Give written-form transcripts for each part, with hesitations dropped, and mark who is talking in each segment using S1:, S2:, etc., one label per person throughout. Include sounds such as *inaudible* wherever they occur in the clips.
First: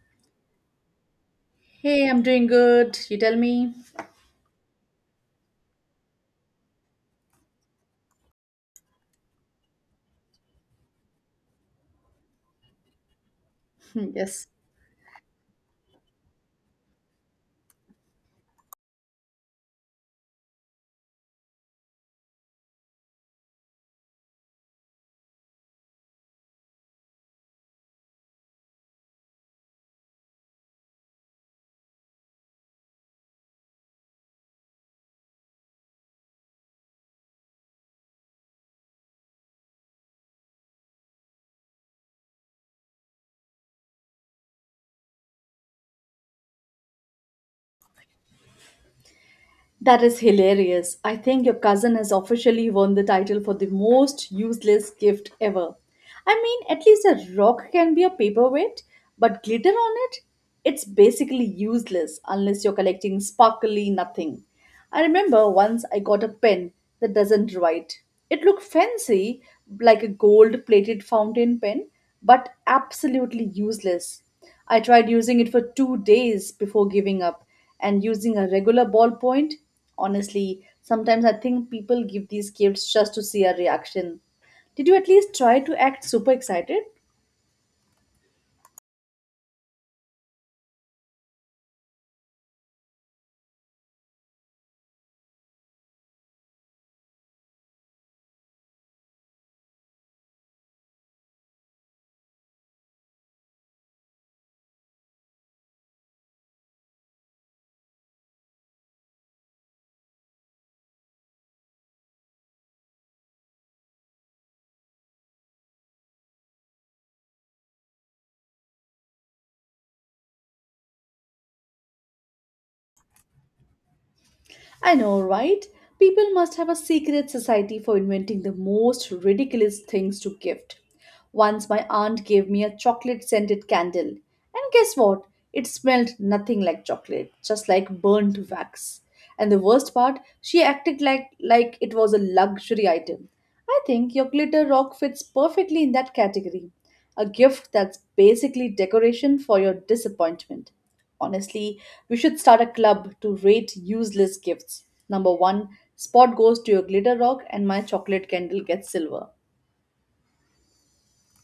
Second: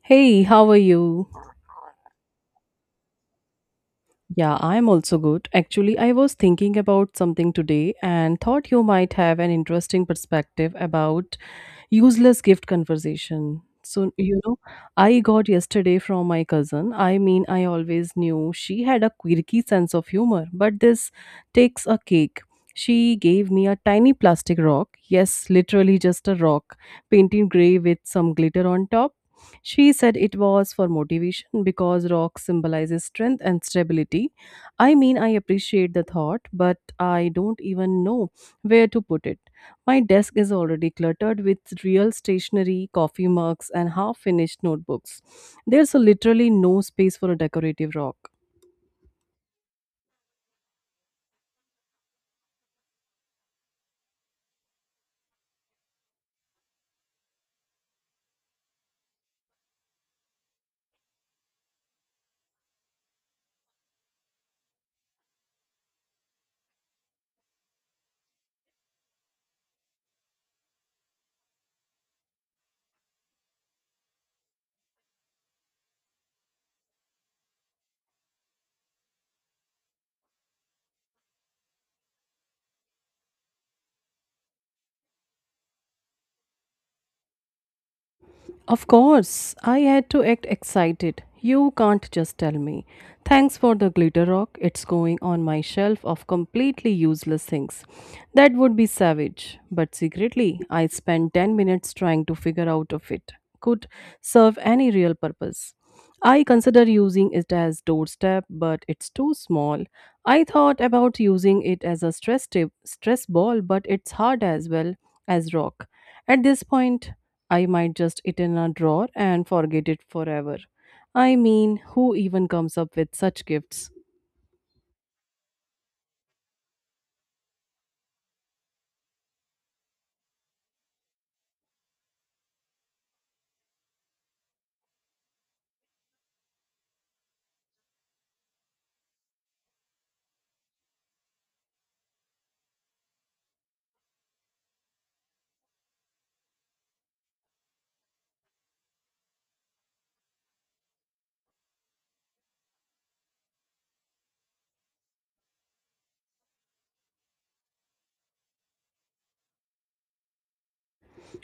S1: Hey, how are you?
S2: Hey, I'm doing good. You tell me.
S1: Yeah, I'm also good. Actually, I was thinking about something today and thought you might have an interesting perspective about useless gift conversation. So,
S2: *laughs* Yes.
S1: I got yesterday from my cousin. I mean, I always knew she had a quirky sense of humor, but this takes a cake. She gave me a tiny plastic rock. Yes, literally just a rock, painted gray with some glitter on top. She said it was for motivation because rock symbolizes strength and stability. I mean, I appreciate the thought, but I don't even know where to put it. My desk is already cluttered with real stationery, coffee mugs, and half finished notebooks. There's literally no space for a decorative rock.
S2: That is hilarious. I think your cousin has officially won the title for the most useless gift ever. I mean, at least a rock can be a paperweight, but glitter on it? It's basically useless unless you're collecting sparkly nothing. I remember once I got a pen that doesn't write. It looked fancy, like a gold plated fountain pen, but absolutely useless. I tried using it for 2 days before giving up and using a regular ballpoint. Honestly, sometimes I think people give these gifts just to see a reaction. Did you at least try to act super excited?
S1: Of course, I had to act excited. You can't just tell me, "Thanks for the glitter rock. It's going on my shelf of completely useless things." That would be savage. But secretly, I spent 10 minutes trying to figure out if it could serve any real purpose. I consider using it as doorstep, but it's too small. I thought about using it as a stress tip, stress ball, but it's hard as well as rock. At this point, I might just it in a drawer and forget it forever. I mean, who even comes up with such gifts?
S2: I know, right? People must have a secret society for inventing the most ridiculous things to gift. Once my aunt gave me a chocolate scented candle, and guess what? It smelled nothing like chocolate, just like burnt wax. And the worst part, she acted like it was a luxury item. I think your glitter rock fits perfectly in that category. A gift that's basically decoration for your disappointment. Honestly, we should start a club to rate useless gifts. Number one, spot goes to your glitter rock, and my chocolate candle gets silver.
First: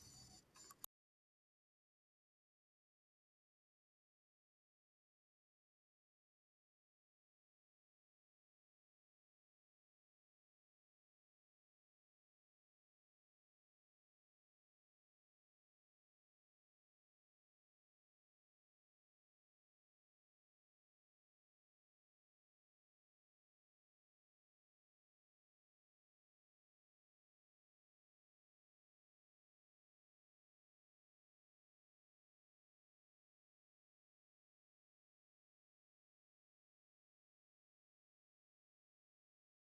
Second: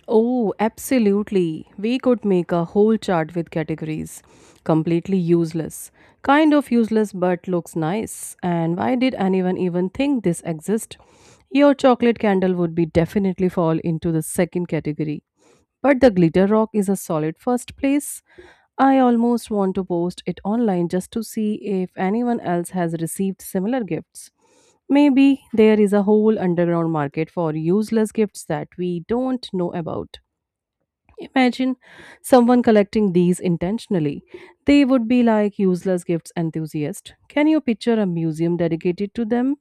S1: Oh, absolutely. We could make a whole chart with categories. Completely useless. Kind of useless but looks nice. And why did anyone even think this exist? Your chocolate candle would be definitely fall into the second category. But the glitter rock is a solid first place. I almost want to post it online just to see if anyone else has received similar gifts. Maybe there is a whole underground market for useless gifts that we don't know about. Imagine someone collecting these intentionally. They would be like useless gifts enthusiasts. Can you picture a museum dedicated to them?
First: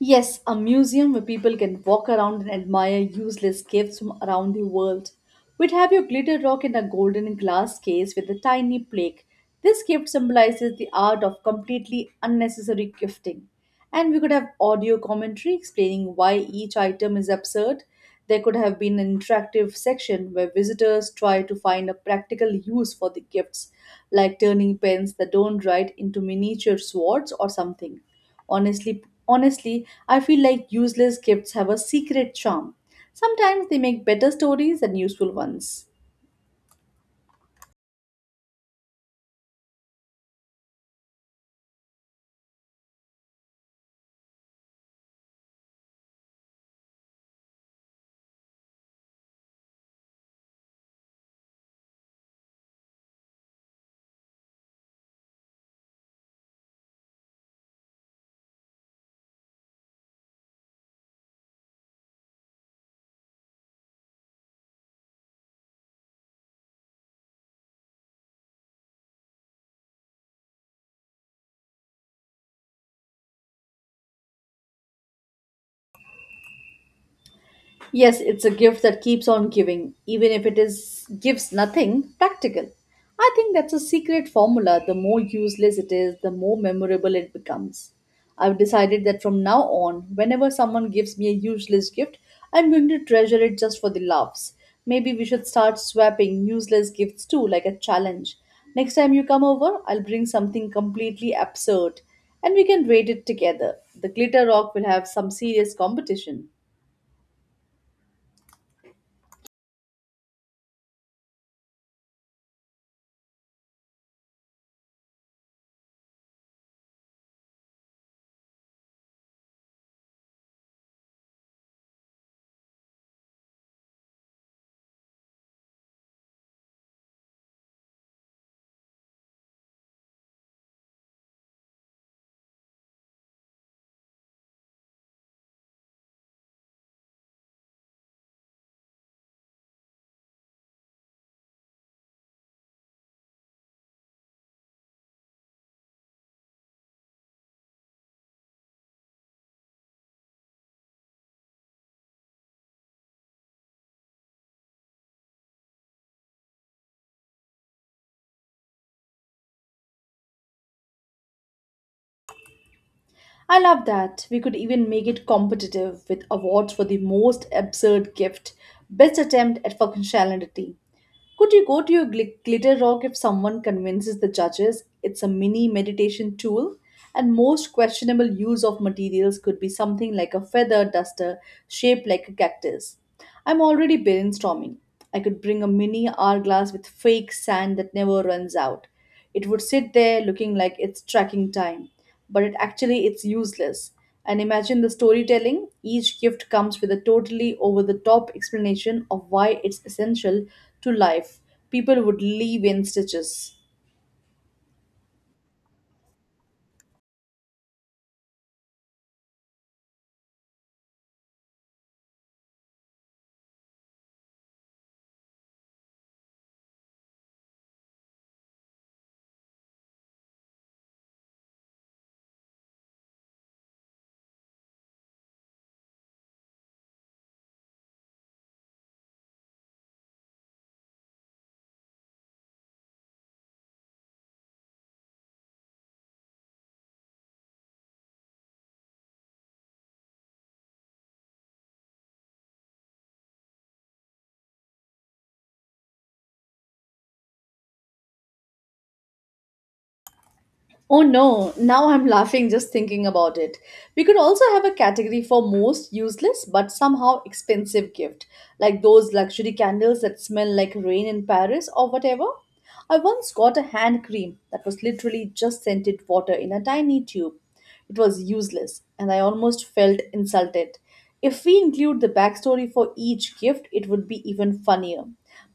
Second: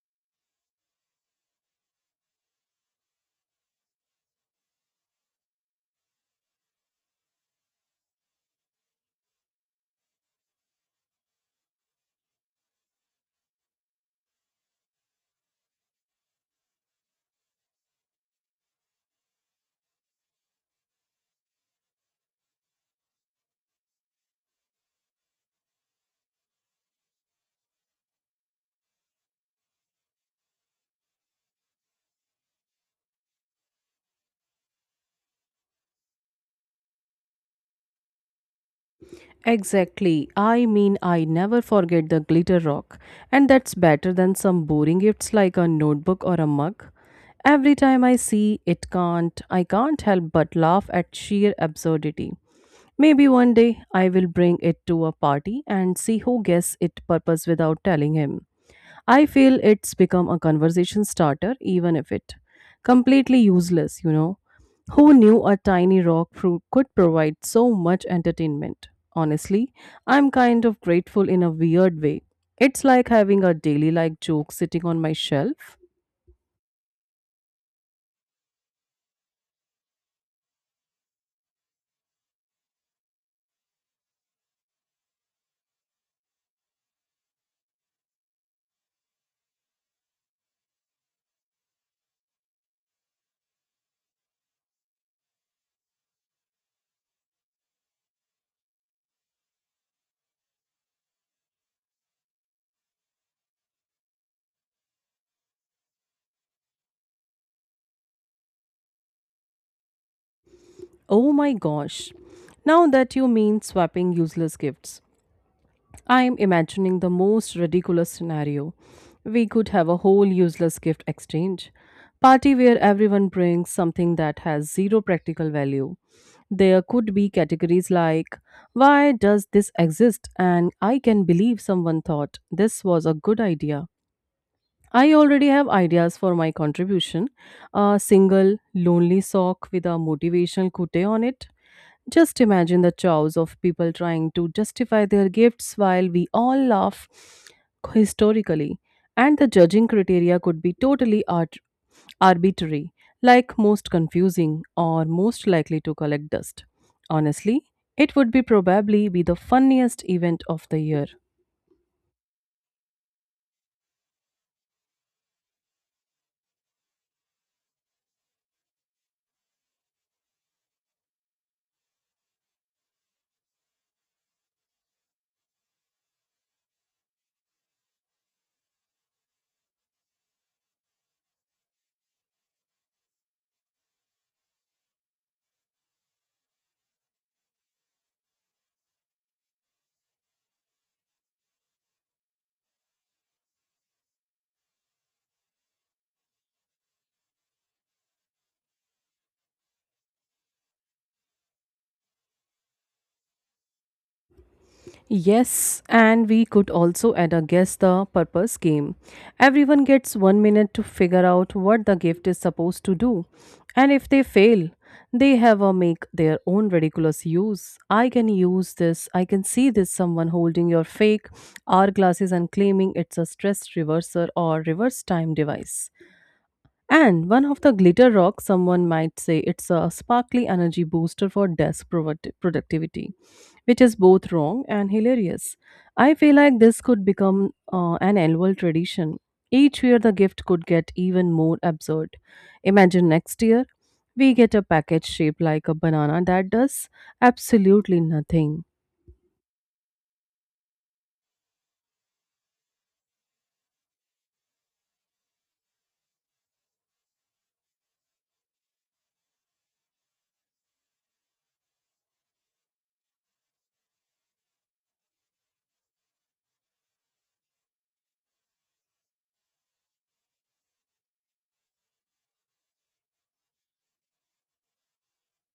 S2: Yes, a museum where people can walk around and admire useless gifts from around the world. We'd have your glitter rock in a golden glass case with a tiny plaque. This gift symbolizes the art of completely unnecessary gifting. And we could have audio commentary explaining why each item is absurd. There could have been an interactive section where visitors try to find a practical use for the gifts, like turning pens that don't write into miniature swords or something. Honestly, honestly, I feel like useless gifts have a secret charm. Sometimes they make better stories than useful ones.
S1: Exactly. I mean, I never forget the glitter rock, and that's better than some boring gifts like a notebook or a mug. Every time I see it can't, I can't help but laugh at sheer absurdity. Maybe one day I will bring it to a party and see who guesses it purpose without telling him. I feel it's become a conversation starter, even if it completely useless, Who knew a tiny rock fruit could provide so much entertainment? Honestly, I'm kind of grateful in a weird way. It's like having a daily like joke sitting on my shelf.
S2: Yes, it's a gift that keeps on giving, even if it is gives nothing practical. I think that's a secret formula. The more useless it is, the more memorable it becomes. I've decided that from now on, whenever someone gives me a useless gift, I'm going to treasure it just for the laughs. Maybe we should start swapping useless gifts too, like a challenge. Next time you come over, I'll bring something completely absurd and we can rate it together. The glitter rock will have some serious competition.
S1: Oh my gosh. Now that you mean swapping useless gifts, I am imagining the most ridiculous scenario. We could have a whole useless gift exchange. Party where everyone brings something that has zero practical value. There could be categories like, "Why does this exist?" and "I can believe someone thought this was a good idea." I already have ideas for my contribution, a single lonely sock with a motivational quote on it. Just imagine the chows of people trying to justify their gifts while we all laugh historically. And the judging criteria could be totally arbitrary, like most confusing or most likely to collect dust. Honestly, it would be probably be the funniest event of the year.
S2: I love that. We could even make it competitive with awards for the most absurd gift, best attempt at functionality. Could you go to your glitter rock if someone convinces the judges it's a mini meditation tool? And most questionable use of materials could be something like a feather duster shaped like a cactus. I'm already brainstorming. I could bring a mini hourglass with fake sand that never runs out. It would sit there looking like it's tracking time, but it's useless. And imagine the storytelling. Each gift comes with a totally over the top explanation of why it's essential to life. People would leave in stitches.
S1: Yes, and we could also add a guess the purpose game. Everyone gets one minute to figure out what the gift is supposed to do, and if they fail, they have a make their own ridiculous use. I can use this. I can see this someone holding your fake hourglasses and claiming it's a stress reverser or reverse time device. And one of the glitter rocks, someone might say it's a sparkly energy booster for desk productivity, which is both wrong and hilarious. I feel like this could become an annual tradition. Each year, the gift could get even more absurd. Imagine next year, we get a package shaped like a banana that does absolutely nothing.
S2: Oh no, now I'm laughing just thinking about it. We could also have a category for most useless but somehow expensive gift, like those luxury candles that smell like rain in Paris or whatever. I once got a hand cream that was literally just scented water in a tiny tube. It was useless, and I almost felt insulted. If we include the backstory for each gift, it would be even funnier.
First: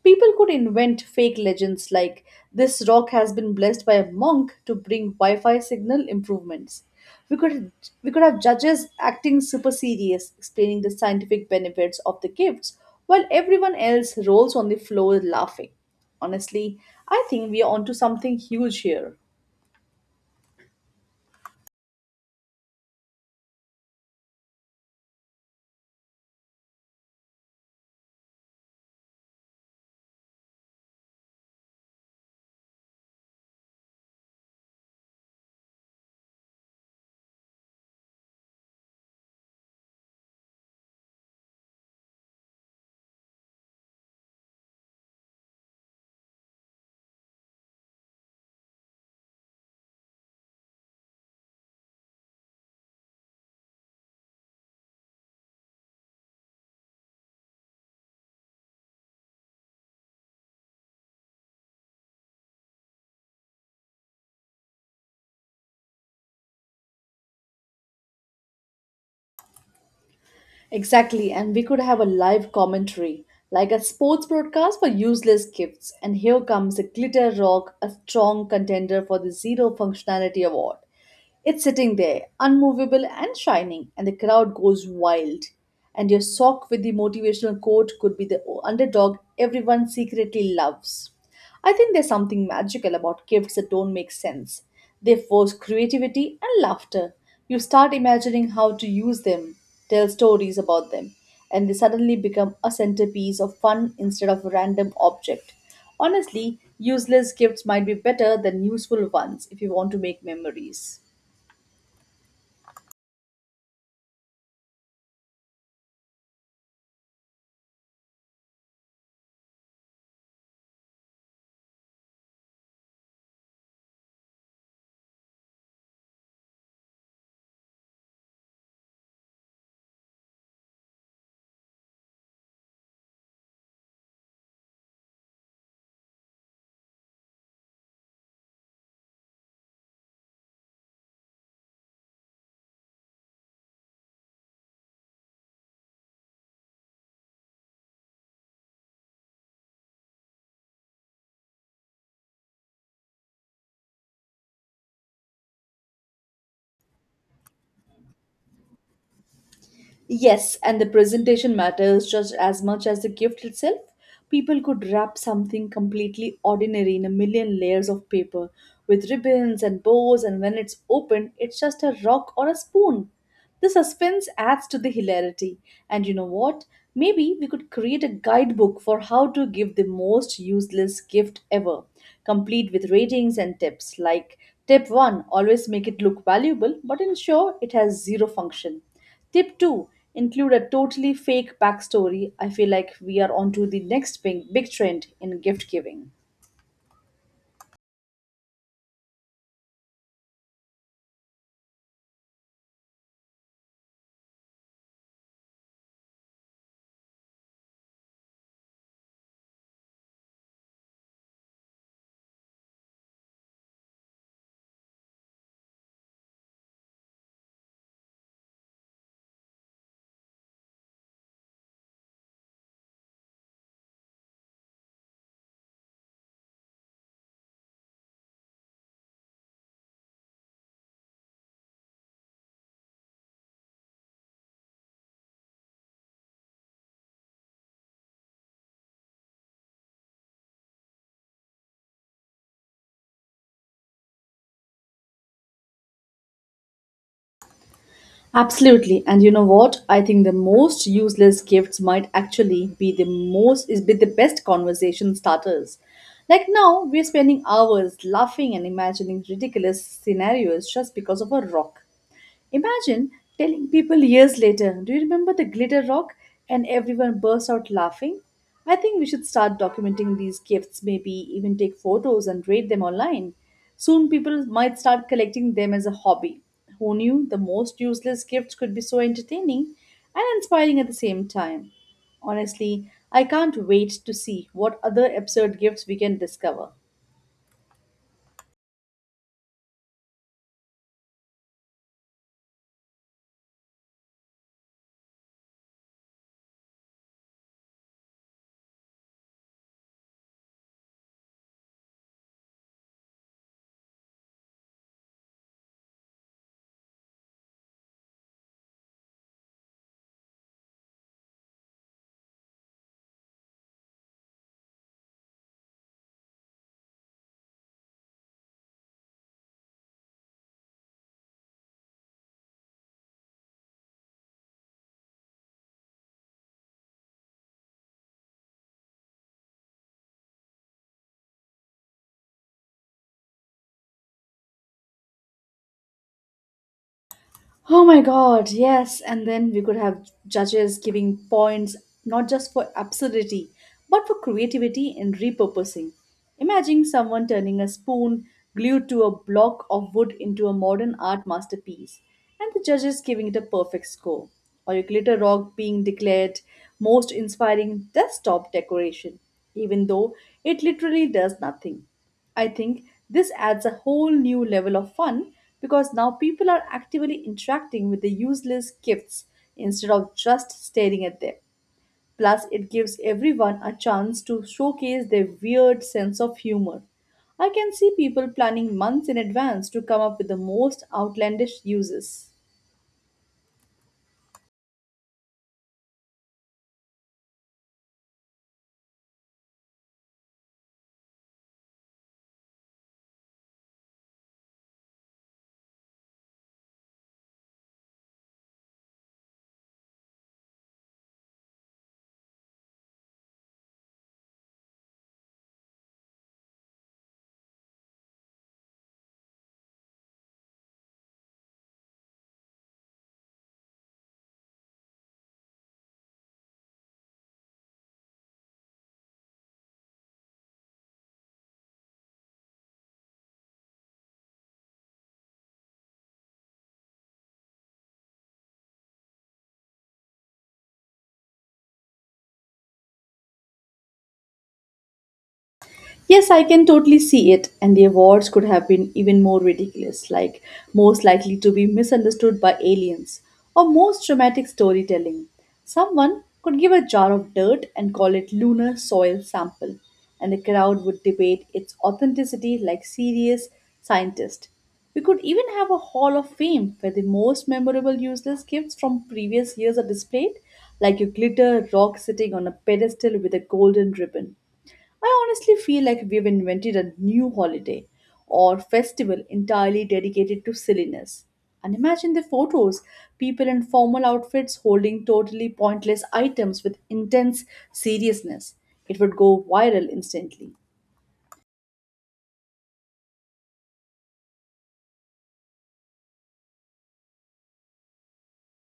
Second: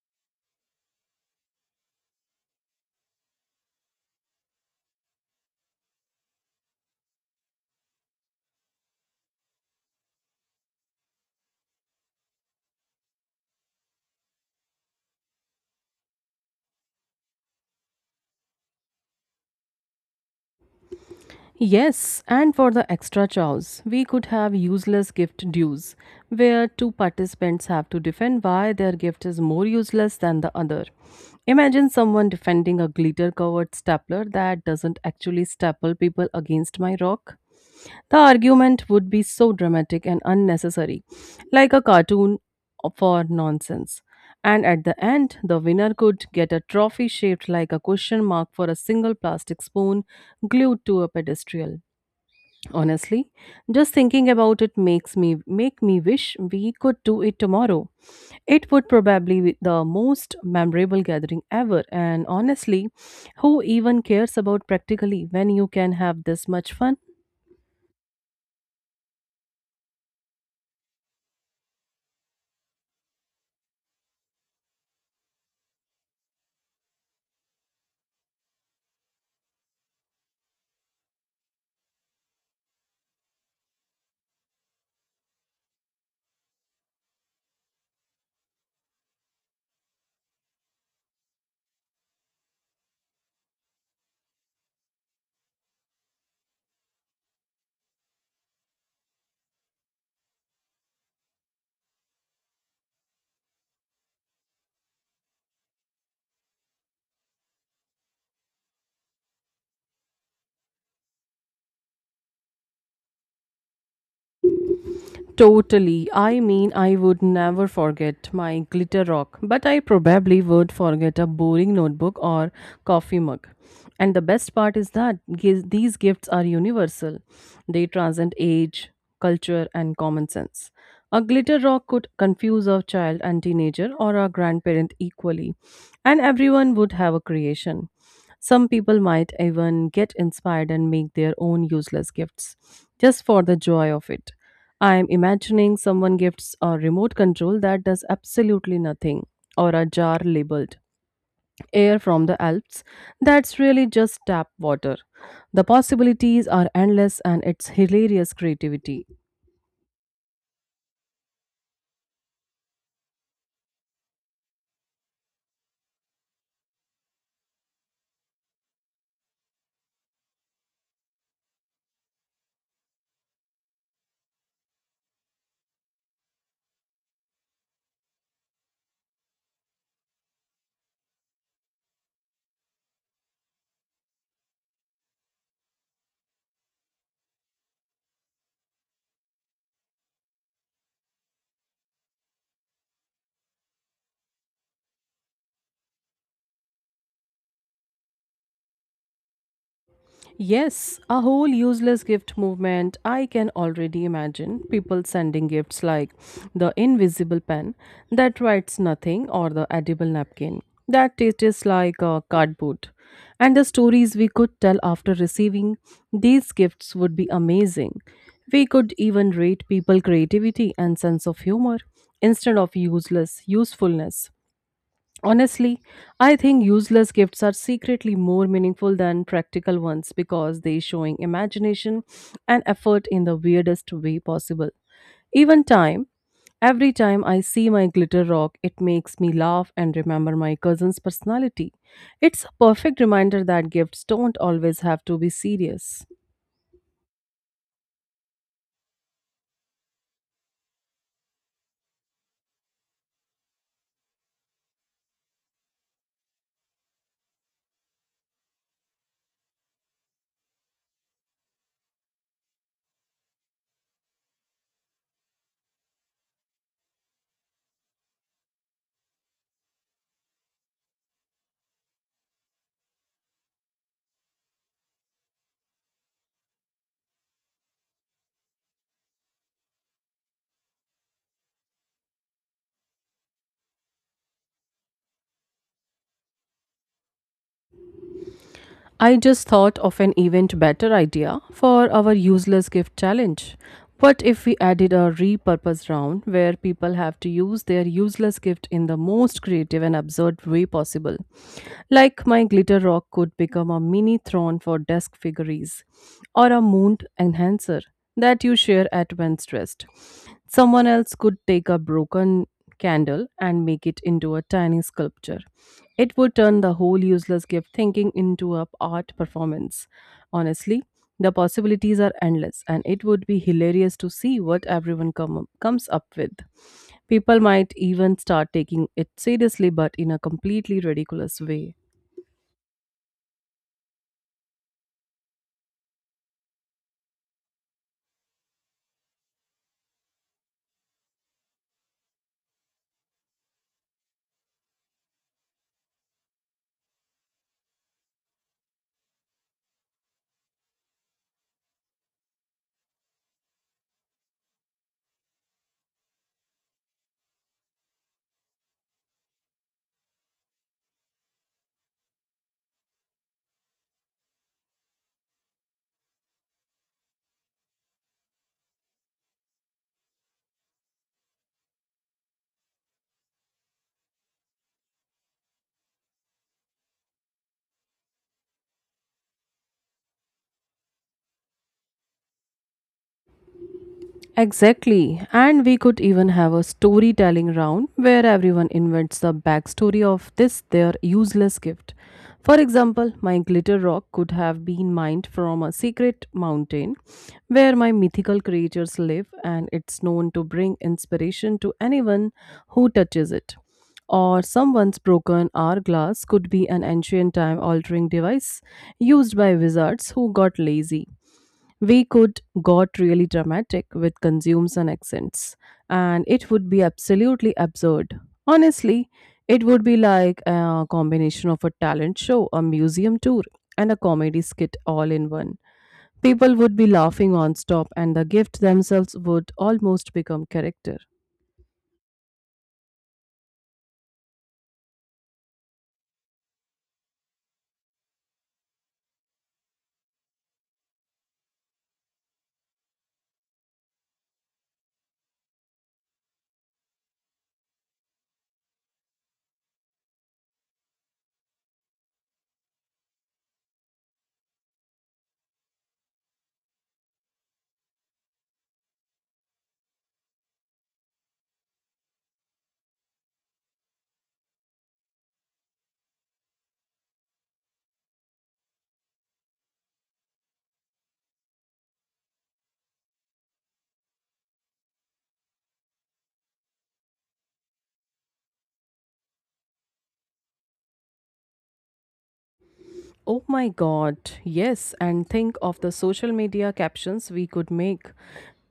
S2: People could invent fake legends like this rock has been blessed by a monk to bring Wi-Fi signal improvements. We could we could have judges acting super serious, explaining the scientific benefits of the gifts, while everyone else rolls on the floor laughing. Honestly, I think we are onto something huge here.
S1: Yes, and for the extra chows, we could have useless gift dues, where two participants have to defend why their gift is more useless than the other. Imagine someone defending a glitter covered stapler that doesn't actually staple people against my rock. The argument would be so dramatic and unnecessary, like a cartoon for nonsense. And at the end, the winner could get a trophy shaped like a question mark for a single plastic spoon glued to a pedestal. Honestly, just thinking about it makes me wish we could do it tomorrow. It would probably be the most memorable gathering ever, and honestly, who even cares about practically when you can have this much fun?
S2: Exactly, and we could have a live commentary, like a sports broadcast for useless gifts. And here comes a glitter rock, a strong contender for the zero functionality award. It's sitting there, unmovable and shining, and the crowd goes wild. And your sock with the motivational quote could be the underdog everyone secretly loves. I think there's something magical about gifts that don't make sense. They force creativity and laughter. You start imagining how to use them, tell stories about them, and they suddenly become a centerpiece of fun instead of a random object. Honestly, useless gifts might be better than useful ones if you want to make memories.
S1: Totally. I mean, I would never forget my glitter rock, but I probably would forget a boring notebook or coffee mug. And the best part is that these gifts are universal. They transcend age, culture, and common sense. A glitter rock could confuse a child and teenager or a grandparent equally, and everyone would have a creation. Some people might even get inspired and make their own useless gifts just for the joy of it. I'm imagining someone gifts a remote control that does absolutely nothing, or a jar labeled air from the Alps that's really just tap water. The possibilities are endless and it's hilarious creativity.
S2: Yes, and the presentation matters just as much as the gift itself. People could wrap something completely ordinary in a million layers of paper with ribbons and bows, and when it's opened, it's just a rock or a spoon. The suspense adds to the hilarity. And you know what? Maybe we could create a guidebook for how to give the most useless gift ever, complete with ratings and tips like tip 1 always make it look valuable but ensure it has zero function. Tip 2, include a totally fake backstory. I feel like we are onto the next big, big trend in gift giving.
S1: Yes, a whole useless gift movement. I can already imagine people sending gifts like the invisible pen that writes nothing or the edible napkin that tastes like a cardboard. And the stories we could tell after receiving these gifts would be amazing. We could even rate people creativity and sense of humor instead of useless usefulness. Honestly, I think useless gifts are secretly more meaningful than practical ones because they showing imagination and effort in the weirdest way possible. Even time, every time I see my glitter rock, it makes me laugh and remember my cousin's personality. It's a perfect reminder that gifts don't always have to be serious.
S2: Absolutely. And you know what? I think the most useless gifts might actually be the best conversation starters. Like now, we're spending hours laughing and imagining ridiculous scenarios just because of a rock. Imagine telling people years later, do you remember the glitter rock? And everyone bursts out laughing. I think we should start documenting these gifts, maybe even take photos and rate them online. Soon people might start collecting them as a hobby. Who knew the most useless gifts could be so entertaining and inspiring at the same time? Honestly, I can't wait to see what other absurd gifts we can discover.
S1: I just thought of an event better idea for our useless gift challenge. What if we added a repurpose round where people have to use their useless gift in the most creative and absurd way possible? Like my glitter rock could become a mini throne for desk figurines or a moon enhancer that you share at when stressed. Someone else could take a broken candle and make it into a tiny sculpture. It would turn the whole useless gift thinking into a art performance. Honestly, the possibilities are endless, and it would be hilarious to see what comes up with. People might even start taking it seriously, but in a completely ridiculous way.
S2: Oh my God, yes. And then we could have judges giving points not just for absurdity, but for creativity and repurposing. Imagine someone turning a spoon glued to a block of wood into a modern art masterpiece, and the judges giving it a perfect score. Or a glitter rock being declared most inspiring desktop decoration, even though it literally does nothing. I think this adds a whole new level of fun because now people are actively interacting with the useless gifts instead of just staring at them. Plus, it gives everyone a chance to showcase their weird sense of humor. I can see people planning months in advance to come up with the most outlandish uses.
S1: Exactly. And we could even have a storytelling round where everyone invents the backstory of this their useless gift. For example, my glitter rock could have been mined from a secret mountain where my mythical creatures live, and it's known to bring inspiration to anyone who touches it. Or someone's broken hourglass could be an ancient time altering device used by wizards who got lazy. We could got really dramatic with consumes and accents, and it would be absolutely absurd. Honestly, it would be like a combination of a talent show, a museum tour, and a comedy skit all in one. People would be laughing nonstop, and the gift themselves would almost become character.
S2: Yes, I can totally see it, and the awards could have been even more ridiculous, like most likely to be misunderstood by aliens, or most dramatic storytelling. Someone could give a jar of dirt and call it lunar soil sample, and the crowd would debate its authenticity like serious scientists. We could even have a hall of fame where the most memorable useless gifts from previous years are displayed, like a glitter rock sitting on a pedestal with a golden ribbon. I honestly feel like we've invented a new holiday or festival entirely dedicated to silliness. And imagine the photos people in formal outfits holding totally pointless items with intense seriousness. It would go viral instantly.
S1: Oh my god, yes, and think of the social media captions we could make.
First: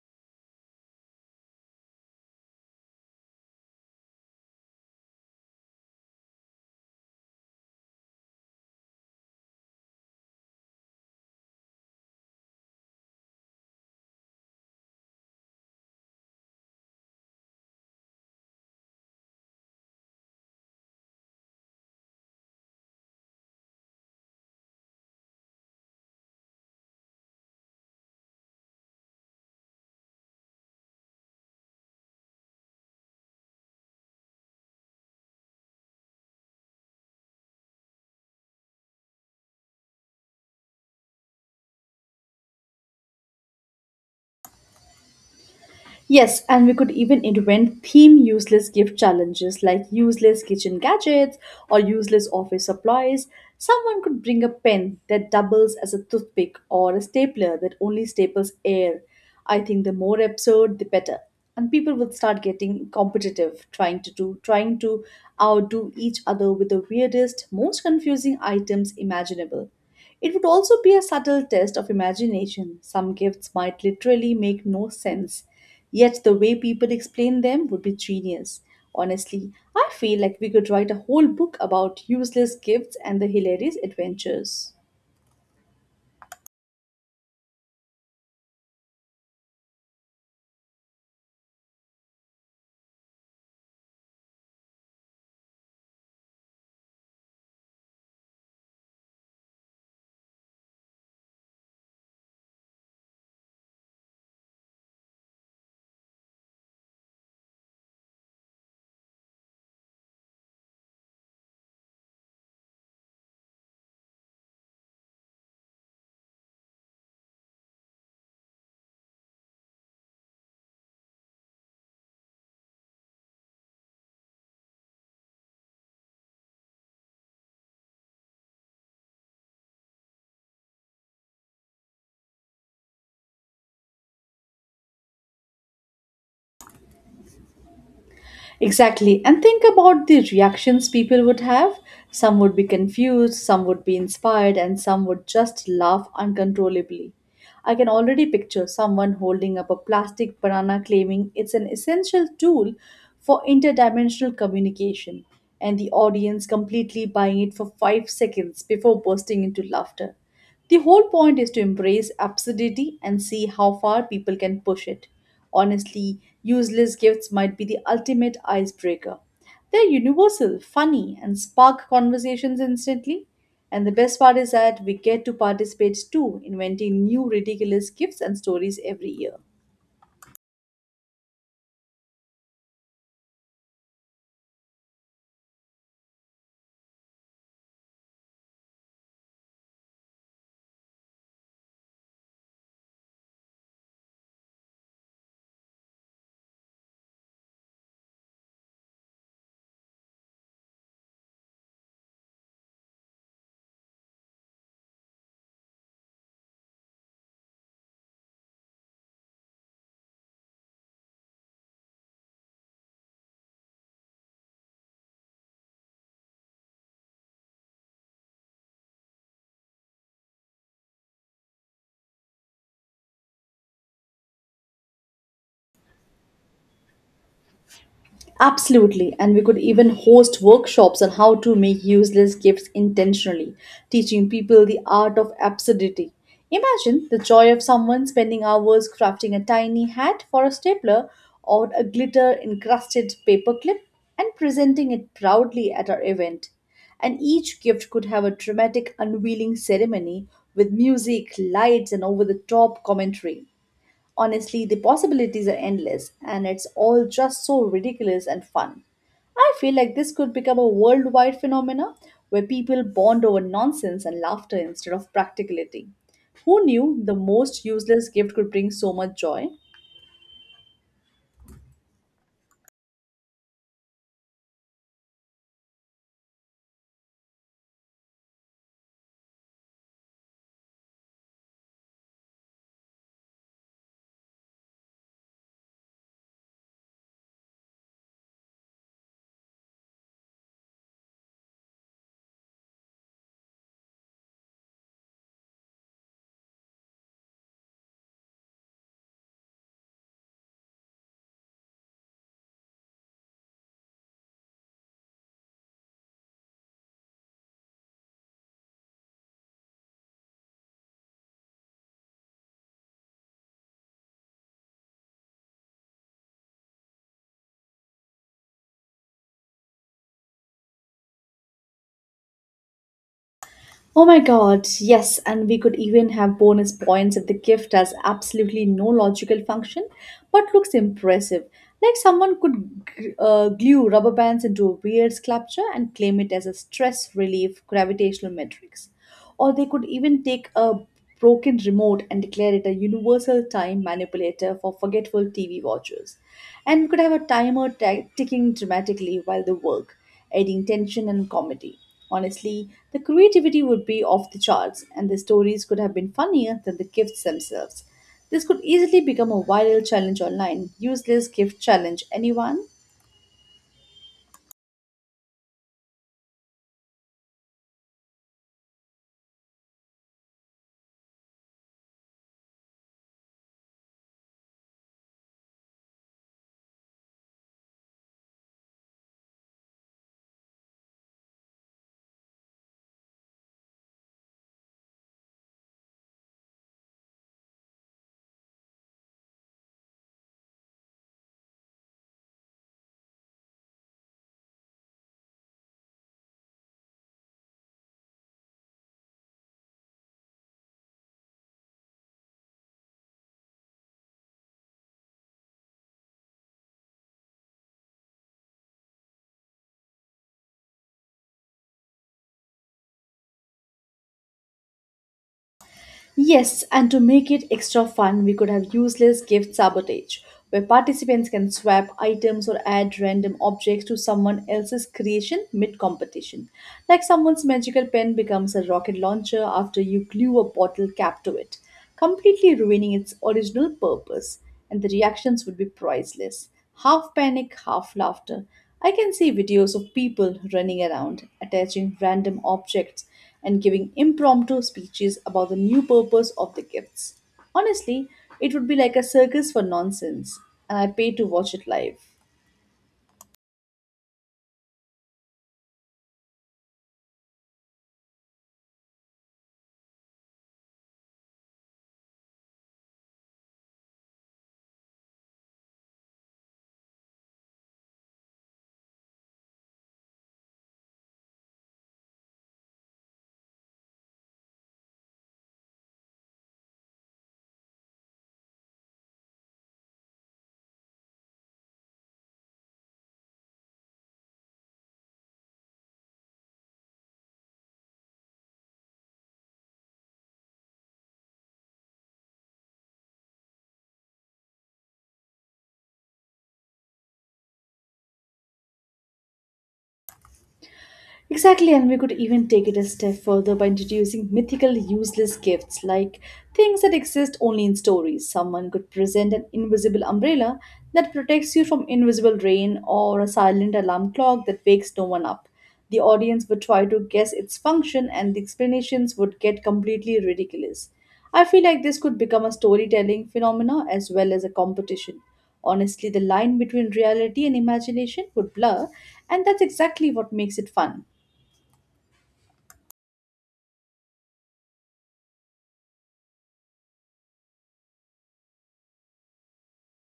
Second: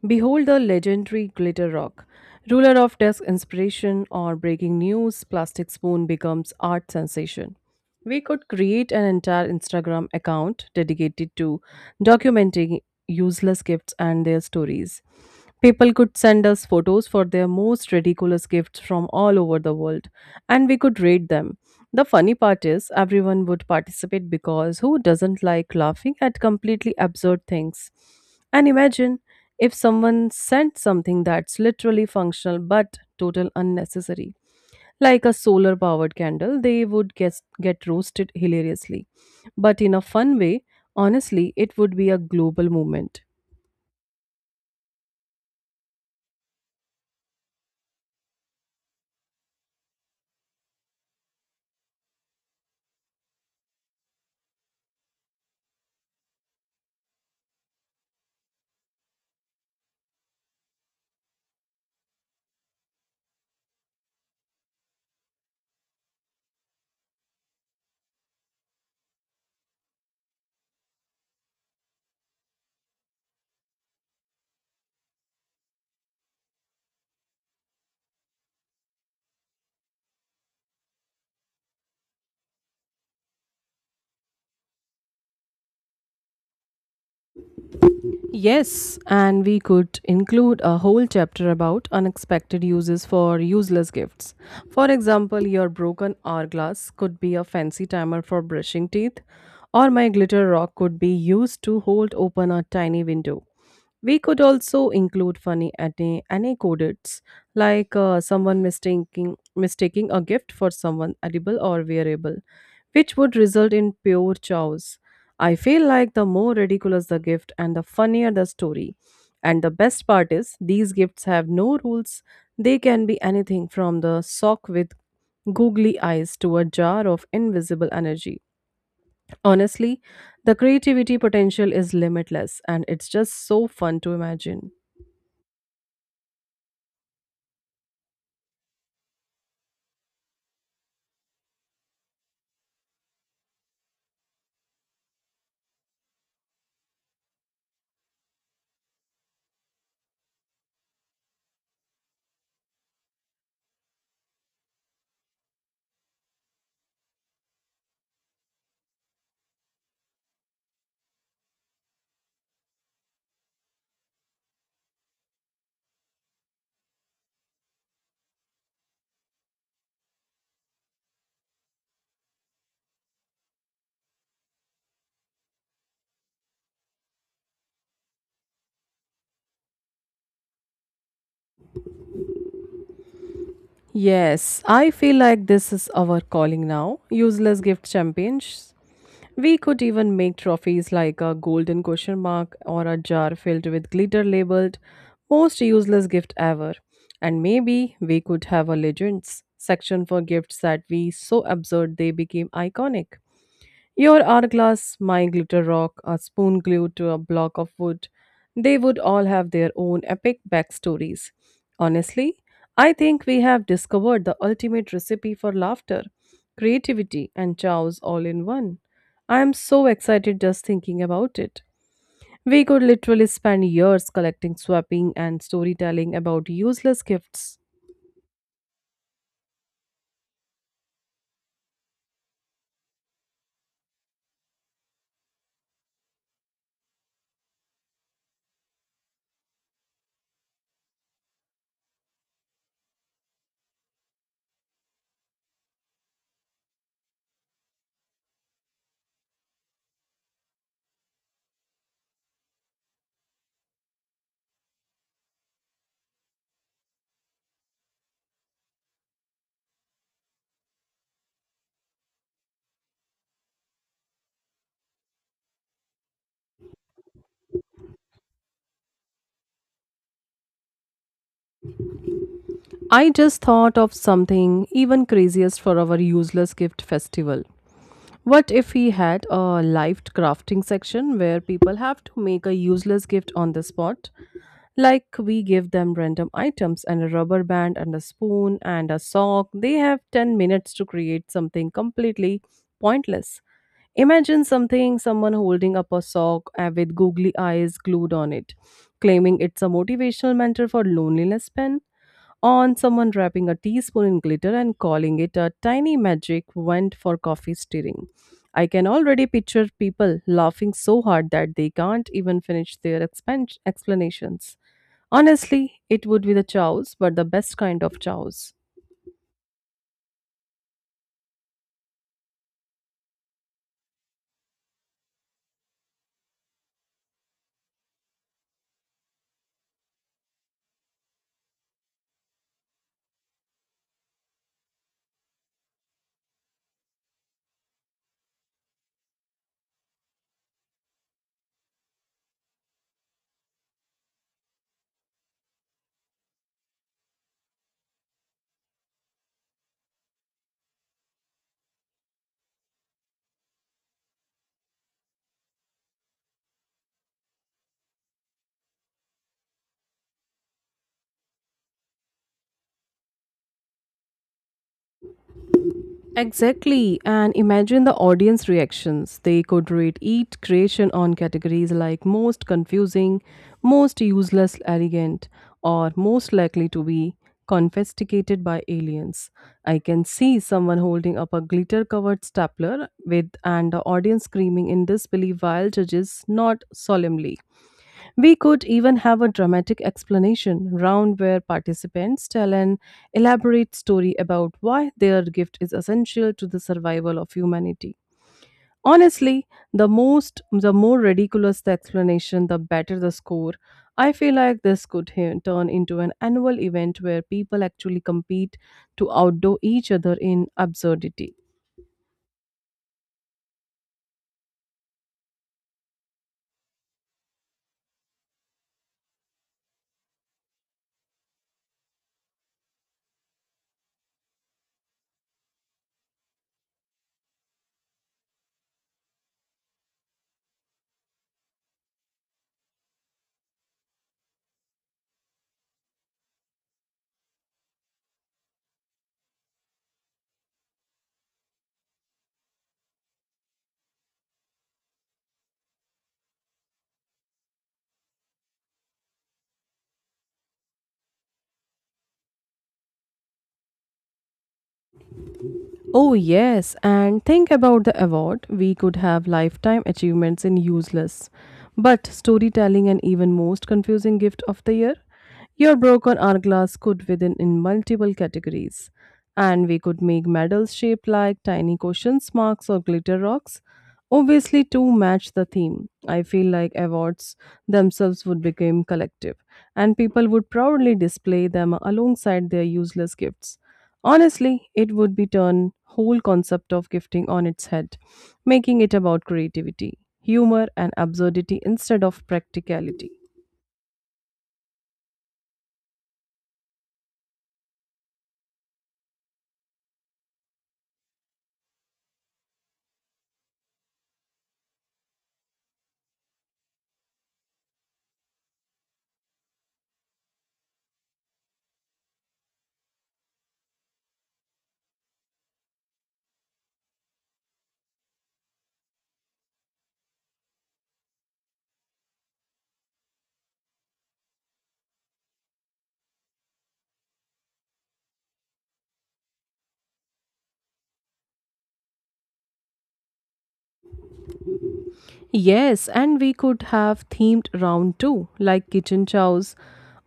S1: Behold the legendary Glitter Rock. Ruler of desk inspiration, or breaking news, plastic spoon becomes art sensation. We could create an entire Instagram account dedicated to documenting useless gifts and their stories. People could send us photos for their most ridiculous gifts from all over the world, and we could rate them. The funny part is, everyone would participate because who doesn't like laughing at completely absurd things? And imagine if someone sent something that's literally functional but total unnecessary, like a solar powered candle. They would get roasted hilariously but in a fun way. Honestly, it would be a global movement.
S2: Yes, and we could even invent theme useless gift challenges like useless kitchen gadgets or useless office supplies. Someone could bring a pen that doubles as a toothpick or a stapler that only staples air. I think the more absurd, the better. And people would start getting competitive, trying to outdo each other with the weirdest, most confusing items imaginable. It would also be a subtle test of imagination. Some gifts might literally make no sense, yet the way people explain them would be genius. Honestly, I feel like we could write a whole book about useless gifts and the hilarious adventures.
S1: Yes, and we could include a whole chapter about unexpected uses for useless gifts. For example, your broken hourglass could be a fancy timer for brushing teeth, or my glitter rock could be used to hold open a tiny window. We could also include funny anecdotes, like someone mistaking a gift for someone edible or wearable, which would result in pure chaos. I feel like the more ridiculous the gift and the funnier the story. And the best part is, these gifts have no rules. They can be anything from the sock with googly eyes to a jar of invisible energy. Honestly, the creativity potential is limitless and it's just so fun to imagine.
S2: Exactly. And think about the reactions people would have. Some would be confused, some would be inspired, and some would just laugh uncontrollably. I can already picture someone holding up a plastic banana claiming it's an essential tool for interdimensional communication, and the audience completely buying it for 5 seconds before bursting into laughter. The whole point is to embrace absurdity and see how far people can push it. Honestly, useless gifts might be the ultimate icebreaker. They're universal, funny, and spark conversations instantly. And the best part is that we get to participate too, inventing new ridiculous gifts and stories every year.
S1: Yes, I feel like this is our calling now. Useless gift champions. We could even make trophies like a golden question mark or a jar filled with glitter labeled most useless gift ever. And maybe we could have a legends section for gifts that we so absurd they became iconic. Your hourglass, my glitter rock, a spoon glued to a block of wood. They would all have their own epic backstories. Honestly, I think we have discovered the ultimate recipe for laughter, creativity, and chows all in one. I am so excited just thinking about it. We could literally spend years collecting, swapping, and storytelling about useless gifts.
S2: Absolutely, and we could even host workshops on how to make useless gifts intentionally, teaching people the art of absurdity. Imagine the joy of someone spending hours crafting a tiny hat for a stapler or a glitter encrusted paperclip and presenting it proudly at our event. And each gift could have a dramatic unveiling ceremony with music, lights, and over the top commentary. Honestly, the possibilities are endless, and it's all just so ridiculous and fun. I feel like this could become a worldwide phenomena where people bond over nonsense and laughter instead of practicality. Who knew the most useless gift could bring so much joy?
S1: I just thought of something even craziest for our useless gift festival. What if he had a live crafting section where people have to make a useless gift on the spot? Like we give them random items and a rubber band and a spoon and a sock. They have 10 minutes to create something completely pointless. Imagine something someone holding up a sock with googly eyes glued on it, claiming it's a motivational mentor for loneliness pen on someone wrapping a teaspoon in glitter and calling it a tiny magic wand for coffee stirring. I can already picture people laughing so hard that they can't even finish their explanations. Honestly, it would be the chows, but the best kind of chows.
S2: Oh my god, yes, and we could even have bonus points if the gift has absolutely no logical function but looks impressive. Like someone could glue rubber bands into a weird sculpture and claim it as a stress relief gravitational matrix. Or they could even take a broken remote and declare it a universal time manipulator for forgetful TV watchers. And could have a timer ticking dramatically while they work, adding tension and comedy. Honestly, the creativity would be off the charts, and the stories could have been funnier than the gifts themselves. This could easily become a viral challenge online. Useless gift challenge, anyone?
S1: Exactly, and imagine the audience reactions. They could rate each creation on categories like most confusing, most useless, arrogant, or most likely to be confiscated by aliens. I can see someone holding up a glitter covered stapler with and the audience screaming in disbelief while judges nod solemnly. We could even have a dramatic explanation round where participants tell an elaborate story about why their gift is essential to the survival of humanity. Honestly, the more ridiculous the explanation, the better the score. I feel like this could turn into an annual event where people actually compete to outdo each other in absurdity.
S2: Yes, and to make it extra fun, we could have useless gift sabotage, where participants can swap items or add random objects to someone else's creation mid competition. Like someone's magical pen becomes a rocket launcher after you glue a bottle cap to it completely ruining its original purpose, and the reactions would be priceless. Half panic, half laughter. I can see videos of people running around, attaching random objects, and giving impromptu speeches about the new purpose of the gifts. Honestly, it would be like a circus for nonsense, and I pay to watch it live.
S1: Oh, yes, and think about the award. We could have lifetime achievements in useless, but storytelling and even most confusing gift of the year. Your broken hourglass could within in multiple categories, and we could make medals shaped like tiny cushions, marks, or glitter rocks. Obviously, to match the theme, I feel like awards themselves would become collective, and people would proudly display them alongside their useless gifts. Honestly, it would be turn whole concept of gifting on its head, making it about creativity, humor and absurdity instead of practicality.
S2: Exactly, and we could even take it a step further by introducing mythical, useless gifts like things that exist only in stories. Someone could present an invisible umbrella that protects you from invisible rain or a silent alarm clock that wakes no one up. The audience would try to guess its function, and the explanations would get completely ridiculous. I feel like this could become a storytelling phenomena as well as a competition. Honestly, the line between reality and imagination would blur, and that's exactly what makes it fun.
S1: Yes, and we could have themed round too, like kitchen chows,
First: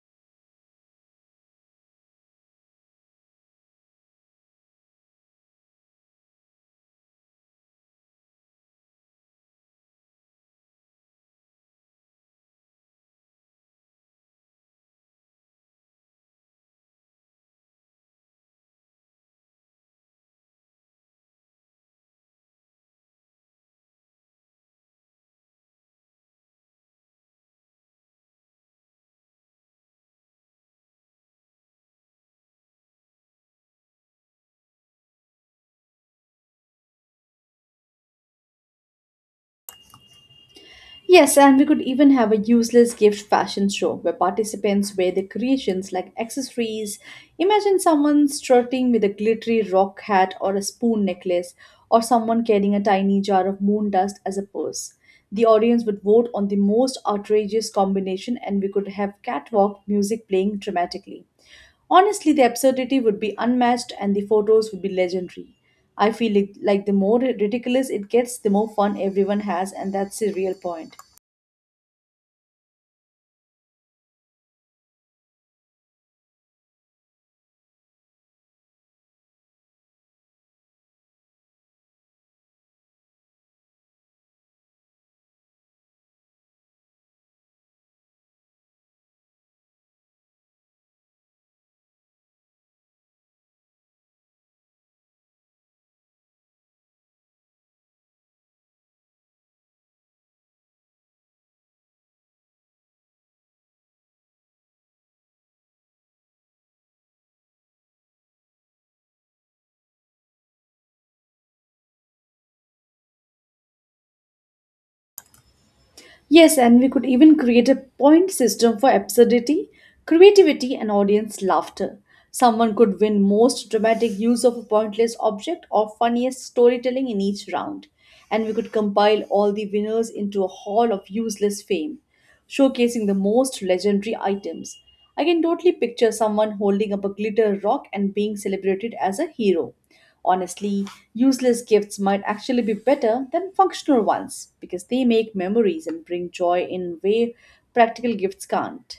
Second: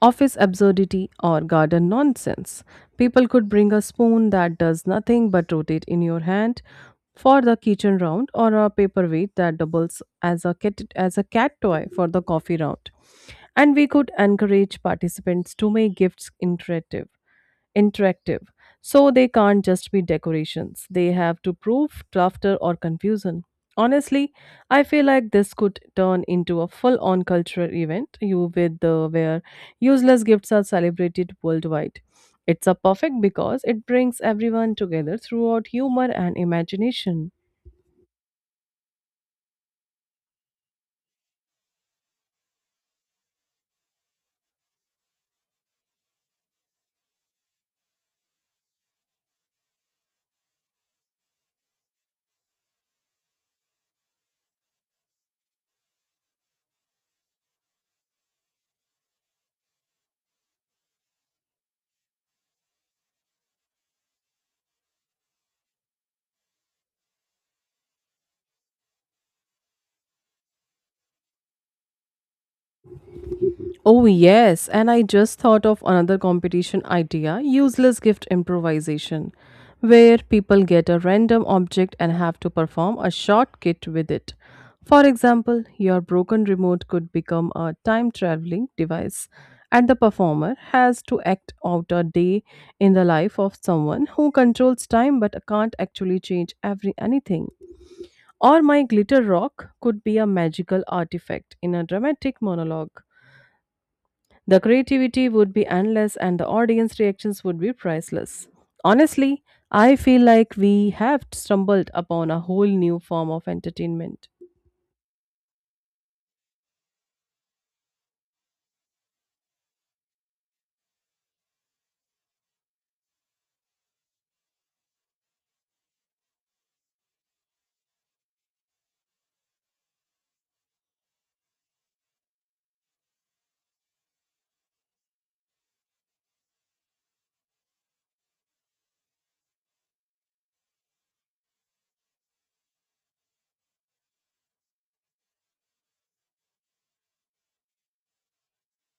S1: office absurdity, or garden nonsense. People could bring a spoon that does nothing but rotate in your hand for the kitchen round, or a paperweight that doubles as a cat toy for the coffee round. And we could encourage participants to make gifts interactive, interactive. So they can't just be decorations. They have to prove laughter or confusion. Honestly, I feel like this could turn into a full-on cultural event you with the where useless gifts are celebrated worldwide. It's a perfect because it brings everyone together throughout humor and imagination.
S2: Yes, and we could even have a useless gift fashion show where participants wear their creations like accessories. Imagine someone strutting with a glittery rock hat or a spoon necklace, or someone carrying a tiny jar of moon dust as a purse. The audience would vote on the most outrageous combination, and we could have catwalk music playing dramatically. Honestly, the absurdity would be unmatched and the photos would be legendary. I feel it, like the more ridiculous it gets, the more fun everyone has, and that's the real point.
S1: Oh, yes. And I just thought of another competition idea useless gift improvisation, where people get a random object and have to perform a shortcut with it. For example, your broken remote could become a time traveling device, and the performer has to act out a day in the life of someone who controls time but can't actually change every anything. Or my glitter rock could be a magical artifact in a dramatic monologue the creativity would be endless and the audience reactions would be priceless. Honestly, I feel like we have stumbled upon a whole new form of entertainment.
S2: Yes, and we could even create a point system for absurdity, creativity, and audience laughter. Someone could win most dramatic use of a pointless object or funniest storytelling in each round. And we could compile all the winners into a hall of useless fame, showcasing the most legendary items. I can totally picture someone holding up a glitter rock and being celebrated as a hero. Honestly, useless gifts might actually be better than functional ones because they make memories and bring joy in way practical gifts can't.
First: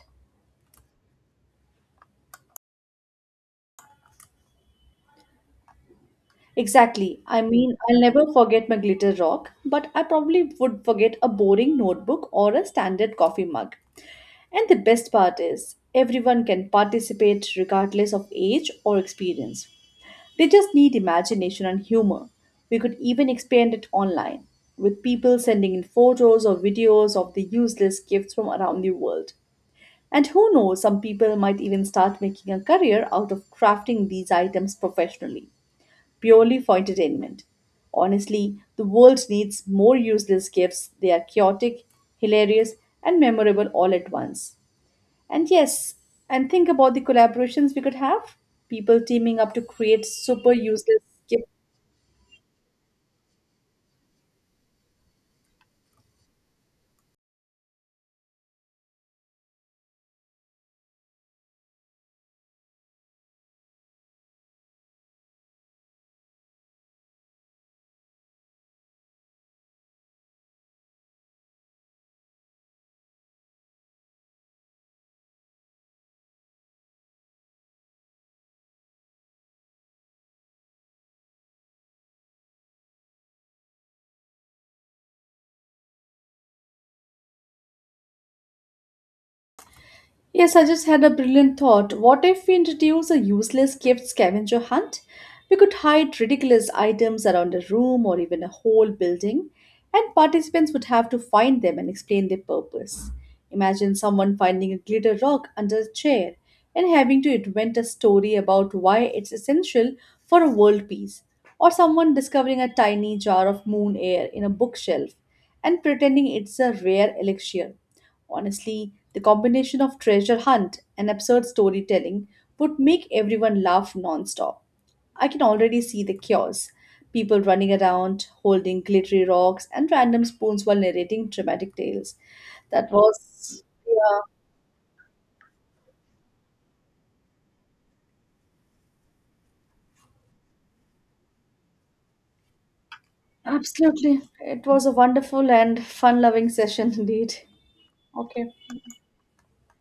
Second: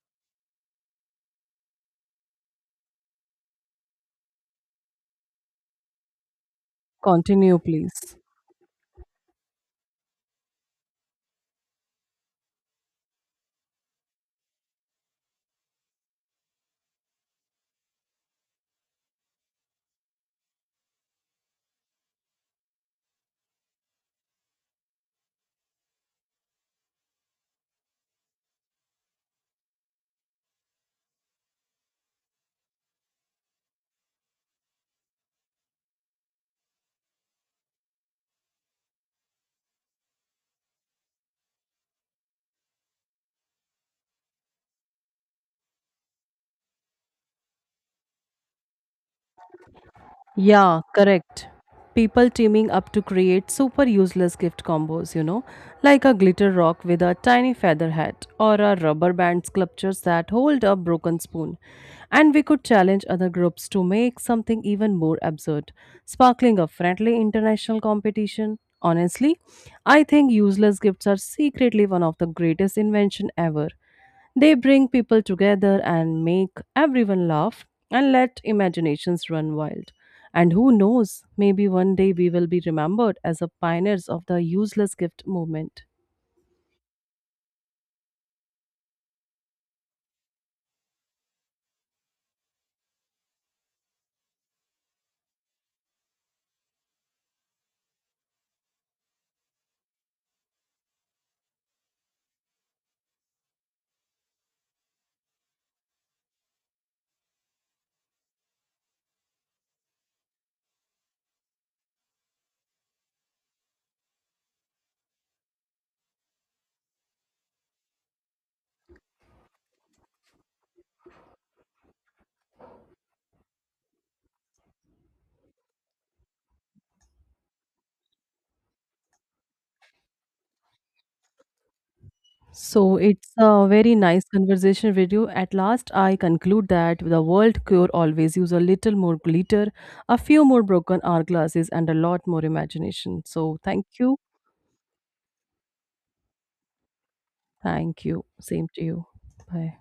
S2: Exactly. I
S1: Continue,
S2: mean, I'll
S1: please.
S2: never forget my glitter rock, but I probably would forget a boring notebook or a standard coffee mug. And the best part is, everyone can participate regardless of age or experience. They just need imagination and humor. We could even expand it online, with people sending in photos or videos of the useless gifts from around the world. And who knows, some people might even start making a career out of crafting these items professionally, purely for entertainment. Honestly, the world needs more useless gifts. They are chaotic, hilarious, and memorable all at once. And yes, and think about the collaborations we could have. People teaming up to create super
S1: Yeah,
S2: useless.
S1: correct. People teaming up to create super useless gift combos, you know, like a glitter rock with a tiny feather hat or a rubber band sculptures that hold a broken spoon. And we could challenge other groups to make something even more absurd, sparkling a friendly international competition. Honestly, I think useless gifts are secretly one of the greatest invention ever. They bring people together and make everyone laugh and let imaginations run wild. And who knows, maybe one day we will be remembered as a pioneers of the useless gift movement.
S2: Yes, I just had a brilliant thought. What if we introduce a useless gift scavenger hunt? We could hide ridiculous items around a room or even a whole building, and participants would have to find them and explain their purpose. Imagine someone finding a glitter rock under a chair and having to invent a story about why it's essential for a world peace, or someone discovering a tiny jar of moon air in a bookshelf and pretending it's a rare elixir. Honestly, the combination of treasure hunt and absurd storytelling would make everyone laugh nonstop. I can already see the chaos. People running around, holding glittery rocks and random spoons while narrating dramatic tales. That
S1: So it's
S2: was,
S1: a very
S2: yeah,
S1: nice conversation with you. At last, I conclude that the world cure always use a little more glitter, a few more broken hourglasses, and a lot more imagination. So thank you.
S2: absolutely. It was a wonderful and fun loving session *laughs* indeed.
S1: Thank you.
S2: Okay.
S1: Same to you. Bye.